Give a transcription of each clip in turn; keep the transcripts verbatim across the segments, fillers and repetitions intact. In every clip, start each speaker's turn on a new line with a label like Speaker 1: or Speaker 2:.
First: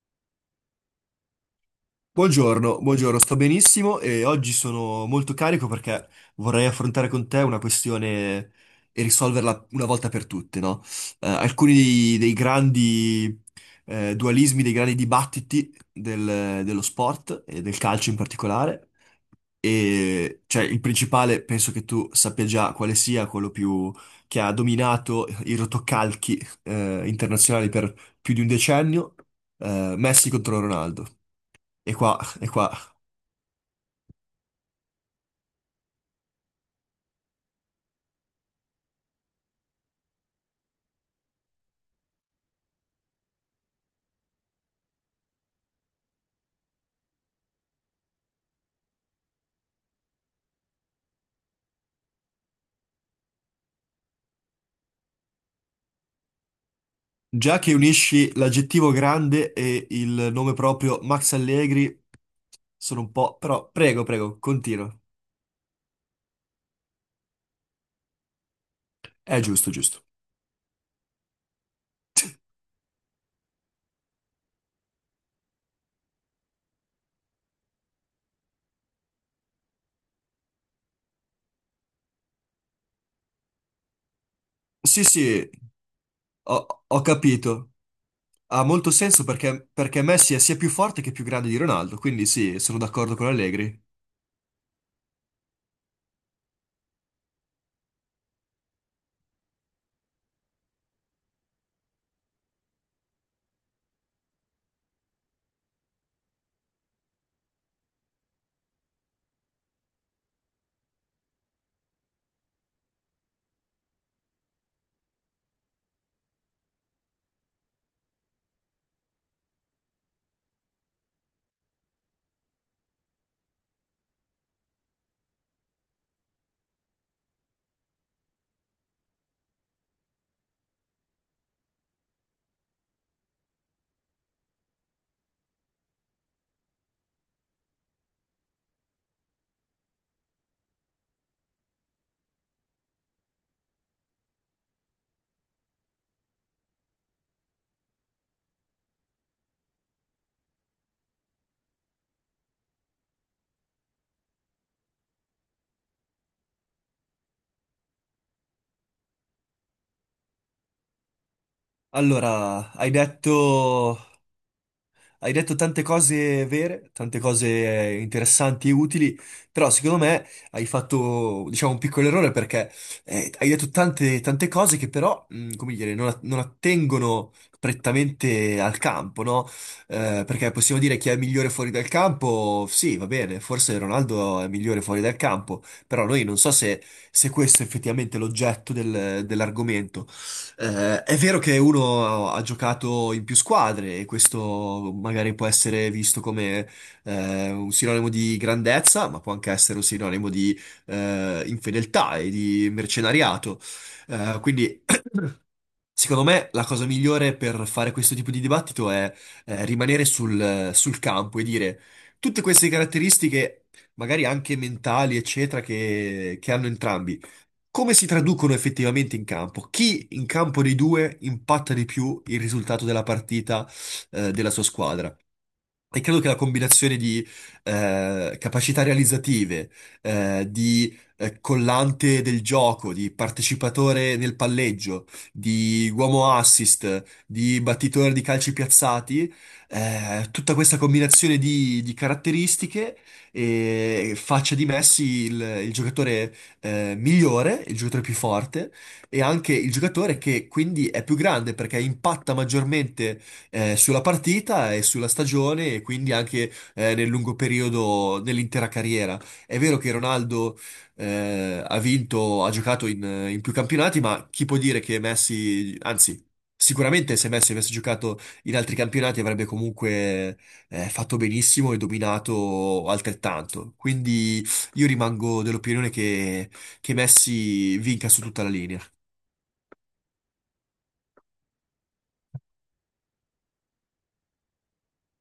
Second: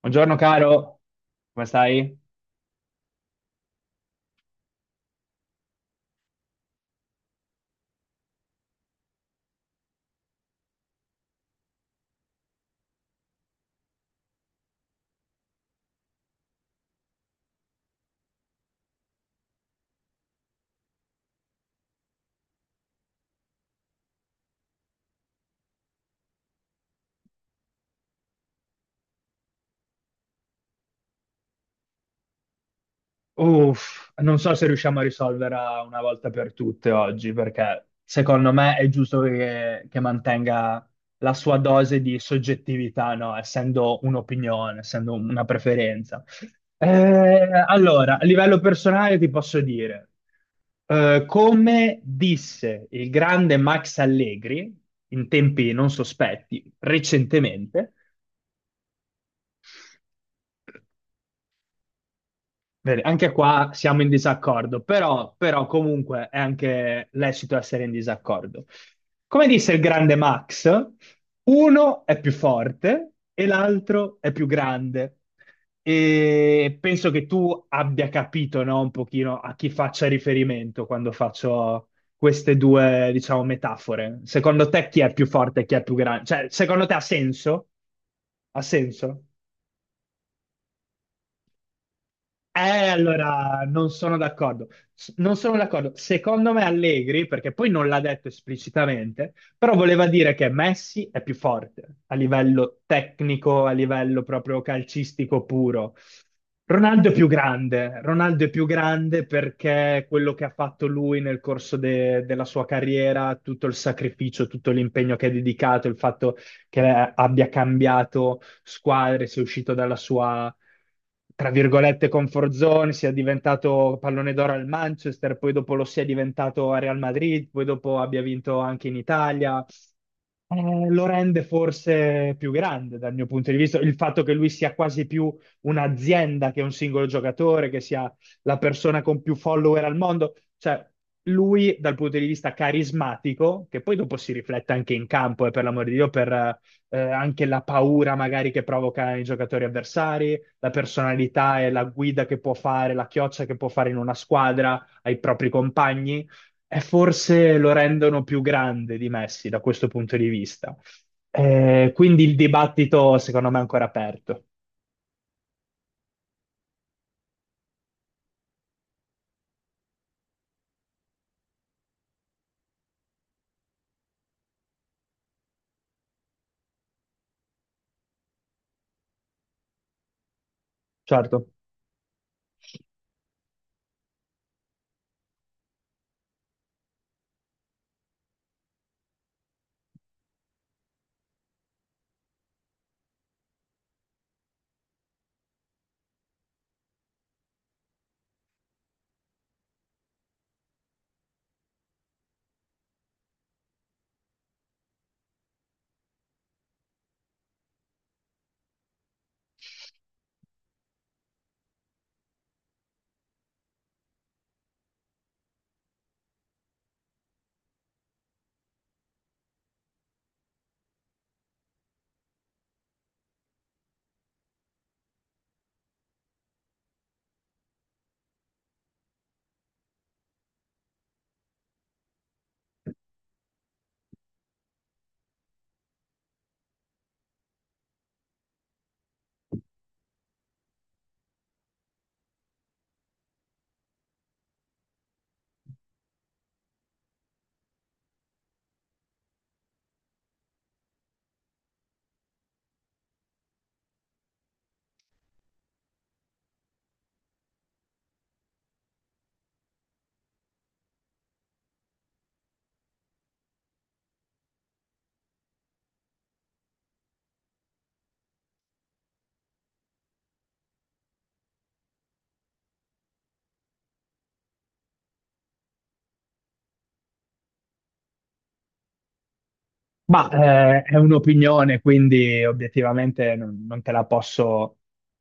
Speaker 1: Buongiorno caro, come stai?
Speaker 2: Buongiorno, buongiorno, sto benissimo e oggi sono molto carico perché vorrei affrontare con te una questione e risolverla una volta per tutte, no? Eh, alcuni dei, dei grandi eh, dualismi, dei grandi dibattiti del- dello sport e del calcio in particolare. E cioè, il principale penso che tu sappia già quale sia quello più che ha dominato i rotocalchi eh, internazionali per più di un decennio, eh, Messi contro Ronaldo. E qua, e qua
Speaker 1: Uff, non so se riusciamo a risolverla una volta per tutte oggi, perché secondo me è giusto che, che mantenga la sua dose di soggettività, no? Essendo un'opinione, essendo una preferenza. Eh, allora, a livello personale ti posso dire, eh, come disse il grande Max Allegri in tempi non sospetti
Speaker 2: Già che
Speaker 1: recentemente.
Speaker 2: unisci l'aggettivo grande e il nome proprio Max Allegri,
Speaker 1: Vedi,
Speaker 2: sono un
Speaker 1: anche
Speaker 2: po'... Però
Speaker 1: qua siamo
Speaker 2: prego,
Speaker 1: in
Speaker 2: prego,
Speaker 1: disaccordo,
Speaker 2: continua.
Speaker 1: però, però comunque è anche lecito essere in disaccordo.
Speaker 2: È
Speaker 1: Come
Speaker 2: giusto,
Speaker 1: disse il
Speaker 2: giusto.
Speaker 1: grande Max, uno è più forte e l'altro è più grande. E penso che tu abbia capito, no, un pochino a chi faccia riferimento quando faccio queste due, diciamo, metafore. Secondo te chi
Speaker 2: Sì,
Speaker 1: è più
Speaker 2: sì,
Speaker 1: forte e chi è più grande? Cioè,
Speaker 2: ho,
Speaker 1: secondo te ha
Speaker 2: ho
Speaker 1: senso?
Speaker 2: capito.
Speaker 1: Ha
Speaker 2: Ha molto
Speaker 1: senso?
Speaker 2: senso perché, perché Messi è sia più forte che più grande di Ronaldo, quindi sì,
Speaker 1: Eh,
Speaker 2: sono d'accordo con
Speaker 1: allora,
Speaker 2: Allegri.
Speaker 1: non sono d'accordo. S- Non sono d'accordo. Secondo me Allegri, perché poi non l'ha detto esplicitamente, però voleva dire che Messi è più forte a livello tecnico, a livello proprio calcistico puro. Ronaldo è più grande. Ronaldo è più grande perché quello che ha fatto lui nel corso de- della sua carriera, tutto il sacrificio, tutto l'impegno che ha dedicato, il fatto che abbia cambiato squadre, sia uscito dalla sua, tra virgolette, comfort zone, sia diventato pallone d'oro al Manchester, poi dopo lo sia diventato a Real Madrid, poi dopo abbia vinto anche in Italia. Eh, lo rende forse più grande dal mio punto di vista, il fatto che lui sia quasi più un'azienda che un singolo giocatore, che sia la persona con più follower al mondo, cioè lui dal punto di vista carismatico, che poi dopo si riflette anche in campo, e per l'amor di Dio, per, eh, eh, anche la paura magari che provoca i giocatori avversari, la personalità e la guida che può fare, la chioccia che può fare in una squadra ai propri compagni, e forse lo rendono più grande di Messi da questo punto di vista. Eh, quindi il
Speaker 2: Allora, hai
Speaker 1: dibattito secondo me è ancora
Speaker 2: detto...
Speaker 1: aperto.
Speaker 2: Hai detto tante cose vere, tante cose interessanti e utili, però secondo me hai fatto, diciamo, un piccolo errore perché eh, hai detto tante, tante cose che però, mh, come dire, non, a- non attengono prettamente al campo, no? Eh, perché possiamo dire chi è
Speaker 1: Certo.
Speaker 2: migliore fuori dal campo, sì, va bene, forse Ronaldo è migliore fuori dal campo, però noi non so se, se questo è effettivamente l'oggetto del- dell'argomento. Eh, è vero che uno ha giocato in più squadre e questo magari può essere visto come eh, un sinonimo di grandezza, ma può anche essere un sinonimo di eh, infedeltà e di mercenariato. Eh, quindi, secondo me, la cosa migliore per fare questo tipo di dibattito è eh, rimanere sul, sul campo e dire tutte queste caratteristiche, magari anche mentali, eccetera, che che hanno entrambi. Come si traducono effettivamente in campo? Chi in campo dei due impatta di più il risultato della partita, eh, della sua squadra? E credo che la combinazione di eh, capacità realizzative, eh, di eh, collante del gioco, di partecipatore nel palleggio, di uomo assist, di battitore di calci piazzati, eh, tutta questa combinazione di, di caratteristiche eh, faccia di Messi il, il giocatore eh, migliore, il giocatore più forte e anche il giocatore che quindi è più grande perché impatta maggiormente eh, sulla partita e sulla stagione e quindi anche eh, nel lungo periodo dell'intera carriera. È vero che Ronaldo eh, ha vinto, ha giocato in, in più campionati, ma chi può dire che Messi, anzi, sicuramente se Messi avesse giocato in altri campionati avrebbe comunque eh, fatto benissimo e dominato altrettanto. Quindi io rimango dell'opinione che, che Messi vinca su tutta la linea.
Speaker 1: Ma eh, è un'opinione, quindi obiettivamente non, non te la posso,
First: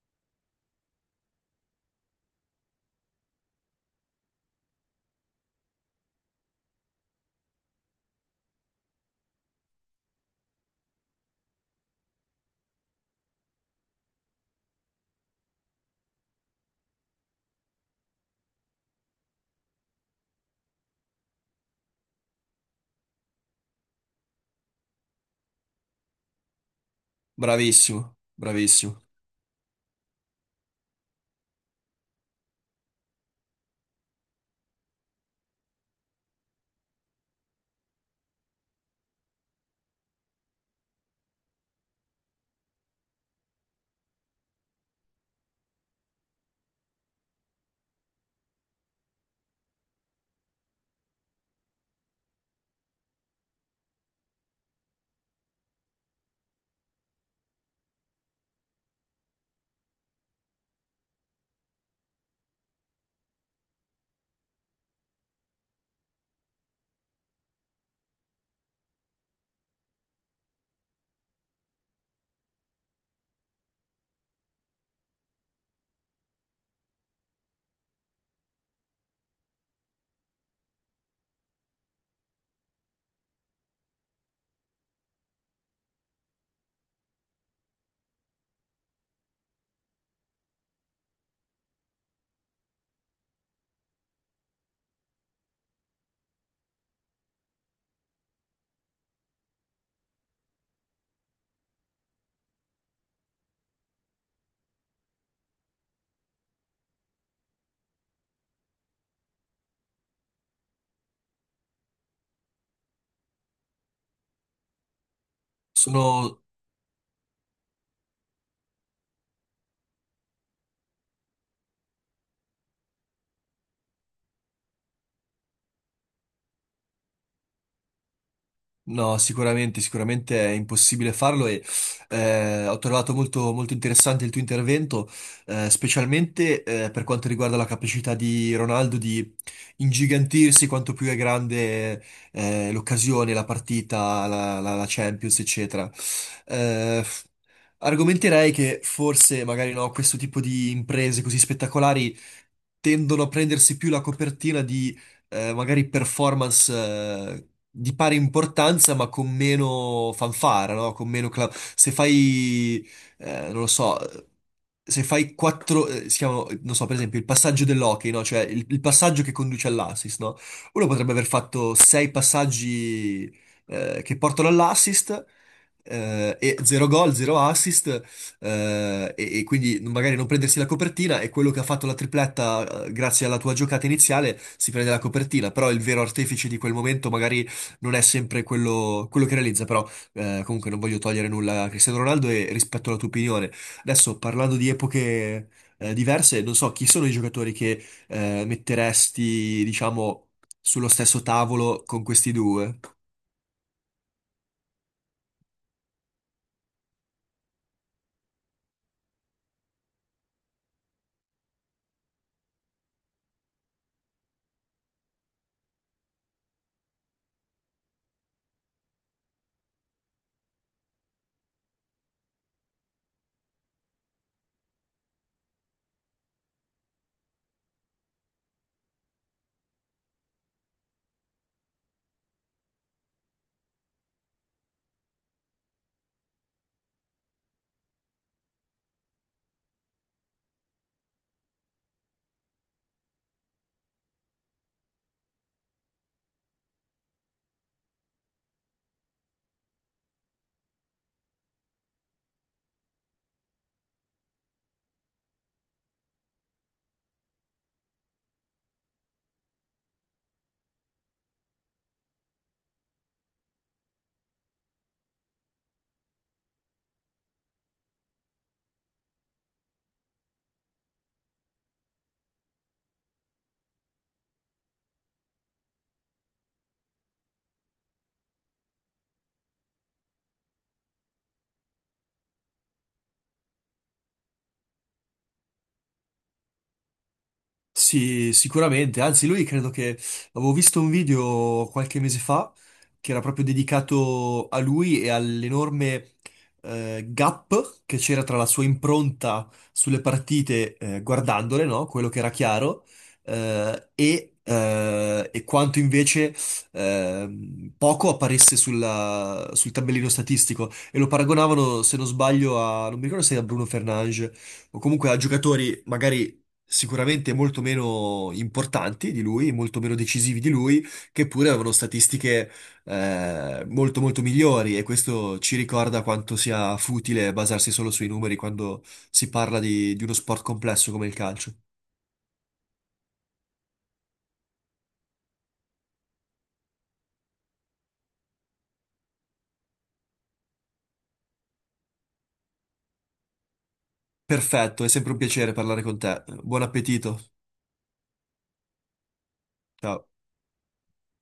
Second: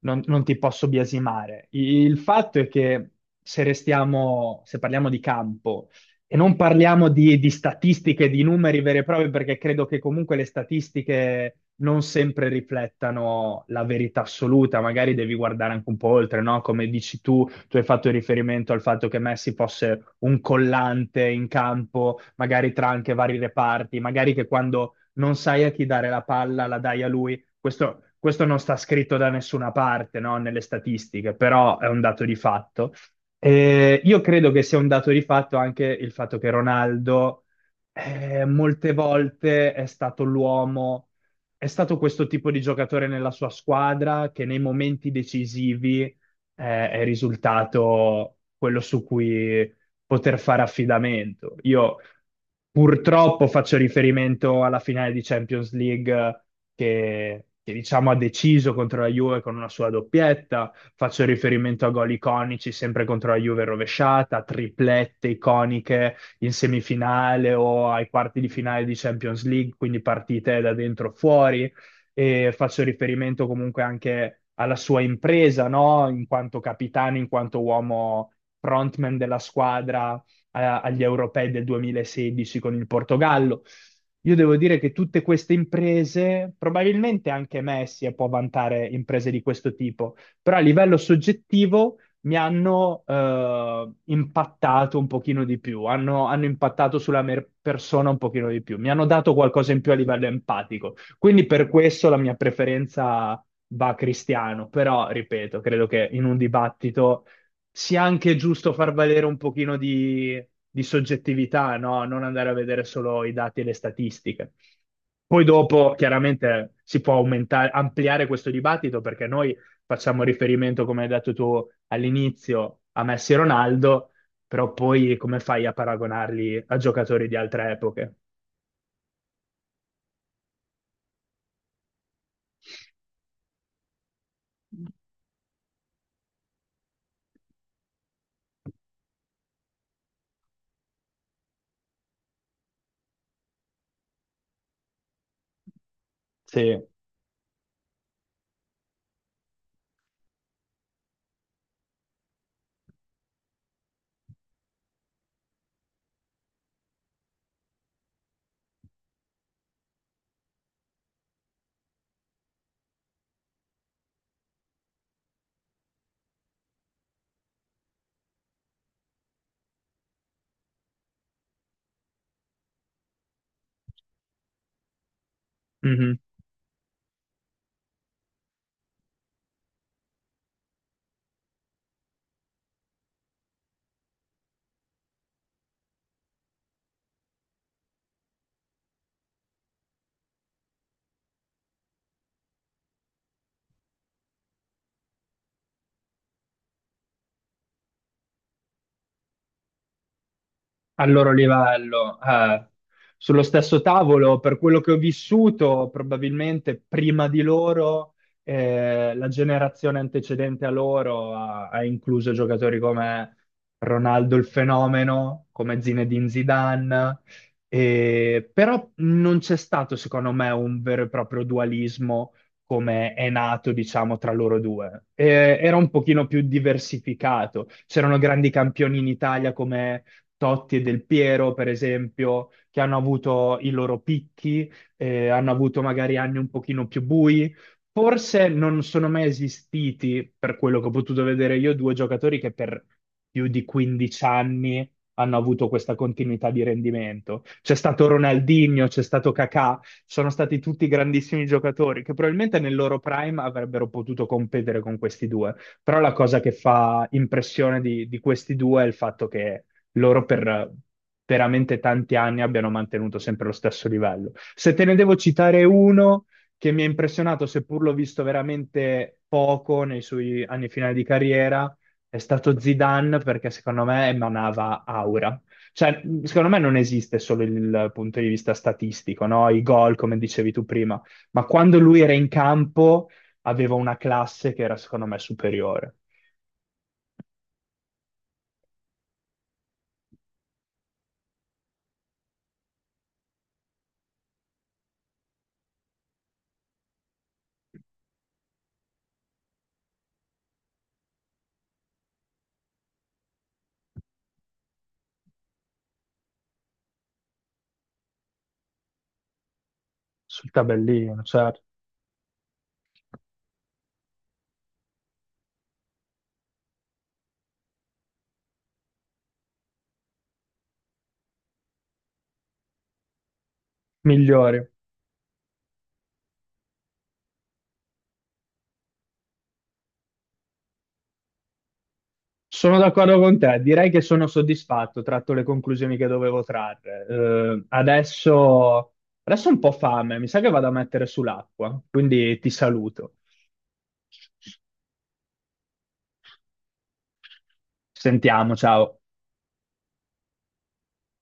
Speaker 1: non, non ti posso biasimare. I- Il fatto è che se restiamo, se parliamo di campo e non parliamo di, di statistiche, di numeri veri e propri, perché credo che comunque le statistiche non sempre riflettano la verità assoluta, magari devi guardare anche un po' oltre, no? Come dici tu, tu hai fatto riferimento al fatto che Messi fosse un collante in campo, magari tra anche vari reparti, magari che quando non sai a chi dare la palla la dai a lui. Questo,
Speaker 2: Bravissimo,
Speaker 1: questo non sta
Speaker 2: bravissimo.
Speaker 1: scritto da nessuna parte, no? Nelle statistiche, però è un dato di fatto. Eh, io credo che sia un dato di fatto anche il fatto che Ronaldo eh, molte volte è stato l'uomo, è stato questo tipo di giocatore nella sua squadra che nei momenti decisivi è, è risultato quello su cui poter fare affidamento. Io purtroppo faccio riferimento alla finale di Champions League che, che, diciamo ha deciso contro la Juve con una sua doppietta, faccio riferimento a gol iconici sempre contro la Juve rovesciata, triplette iconiche in semifinale o ai quarti di finale di Champions League, quindi partite da dentro fuori e faccio riferimento comunque anche alla sua impresa, no? In quanto capitano, in quanto uomo frontman della squadra eh, agli europei del duemilasedici con il Portogallo. Io devo dire che tutte queste imprese, probabilmente anche Messi eh, può vantare imprese di questo tipo, però a livello soggettivo mi hanno eh, impattato un pochino di più, hanno, hanno impattato sulla mia persona un pochino di più, mi hanno dato qualcosa in più a livello empatico. Quindi per questo la mia preferenza va a Cristiano, però ripeto, credo che in un dibattito sia anche giusto far valere un pochino di, di soggettività, no? Non andare a vedere solo i dati e le statistiche. Poi dopo
Speaker 2: Sono...
Speaker 1: chiaramente si può aumentare, ampliare questo dibattito perché noi facciamo riferimento, come hai detto tu all'inizio, a Messi e Ronaldo, però poi come fai a paragonarli a giocatori di altre epoche?
Speaker 2: No, sicuramente, sicuramente è impossibile farlo e eh, ho trovato molto, molto interessante il tuo intervento, eh, specialmente eh, per quanto riguarda la capacità di Ronaldo di ingigantirsi quanto più è grande eh, l'occasione, la partita, la, la- la Champions, eccetera.
Speaker 1: Sì.
Speaker 2: Eh, Argomenterei che forse, magari no, questo tipo di imprese così spettacolari tendono a prendersi più la copertina eh, magari performance eh, di pari importanza, ma con meno fanfara, no? Con meno cla- Se fai, eh, non lo so, se fai quattro, eh, si chiamano, non so, per esempio, il passaggio dell'hockey, no? Cioè il, il passaggio che conduce all'assist, no? Uno potrebbe aver fatto sei passaggi eh, che portano all'assist
Speaker 1: Mhm.
Speaker 2: eh, e zero gol, zero assist eh, e, e quindi magari non prendersi la copertina e quello che ha fatto la tripletta, eh, grazie alla tua giocata iniziale, si prende la copertina, però il vero artefice di quel momento magari non è sempre quello, quello che realizza, però eh, comunque non voglio togliere nulla a Cristiano Ronaldo e rispetto alla tua opinione. Adesso parlando di epoche eh, diverse, non so chi sono i giocatori che eh, metteresti, diciamo, sullo
Speaker 1: Al
Speaker 2: stesso
Speaker 1: loro
Speaker 2: tavolo con
Speaker 1: livello.
Speaker 2: questi
Speaker 1: Eh,
Speaker 2: due.
Speaker 1: sullo stesso tavolo, per quello che ho vissuto, probabilmente prima di loro, eh, la generazione antecedente a loro ha, ha incluso giocatori come Ronaldo il fenomeno, come Zinedine Zidane, eh, però non c'è stato, secondo me, un vero e proprio dualismo come è nato, diciamo, tra loro due. Eh, era un pochino più diversificato. C'erano grandi campioni in Italia come Totti e Del Piero, per esempio, che hanno avuto i loro picchi, eh, hanno avuto magari anni un pochino più bui. Forse non sono mai esistiti, per quello che ho potuto vedere io, due giocatori che per più di quindici anni hanno avuto questa continuità di rendimento. C'è stato Ronaldinho, c'è stato Kakà, sono stati tutti grandissimi giocatori che probabilmente nel loro prime avrebbero potuto competere con questi due. Però la cosa che fa impressione di, di questi due è il fatto che loro per veramente tanti anni abbiano mantenuto sempre lo stesso livello. Se te ne devo citare uno che mi ha impressionato, seppur l'ho visto veramente poco nei suoi anni finali di carriera, è stato Zidane perché secondo me emanava aura. Cioè, secondo me non esiste solo il punto di vista statistico, no? I gol, come dicevi tu prima, ma quando lui era in campo aveva una classe che era secondo me superiore.
Speaker 2: Sì, sicuramente, anzi lui credo che avevo visto un video qualche mese fa che era proprio dedicato a lui e all'enorme eh, gap che c'era tra la sua impronta sulle partite eh, guardandole, no? Quello che era chiaro, eh, e, eh, e quanto invece ehm, poco apparisse sulla- sul tabellino
Speaker 1: Sul
Speaker 2: statistico e lo
Speaker 1: tabellino, certo,
Speaker 2: paragonavano, se non sbaglio, a, non mi ricordo se era Bruno Fernanges o comunque a giocatori magari sicuramente molto meno importanti di lui, molto meno decisivi di lui, che pure avevano statistiche eh, molto molto
Speaker 1: migliore.
Speaker 2: migliori e questo ci ricorda quanto sia futile basarsi solo sui numeri quando si parla di, di uno sport complesso come il calcio.
Speaker 1: Sono d'accordo con te, direi che sono soddisfatto, tratto le conclusioni che dovevo trarre. Eh, adesso, adesso ho un po' fame, mi sa che vado a mettere sull'acqua, quindi ti saluto.
Speaker 2: Perfetto, è sempre un piacere parlare con te. Buon appetito.
Speaker 1: Ci sentiamo, ciao.
Speaker 2: Ciao.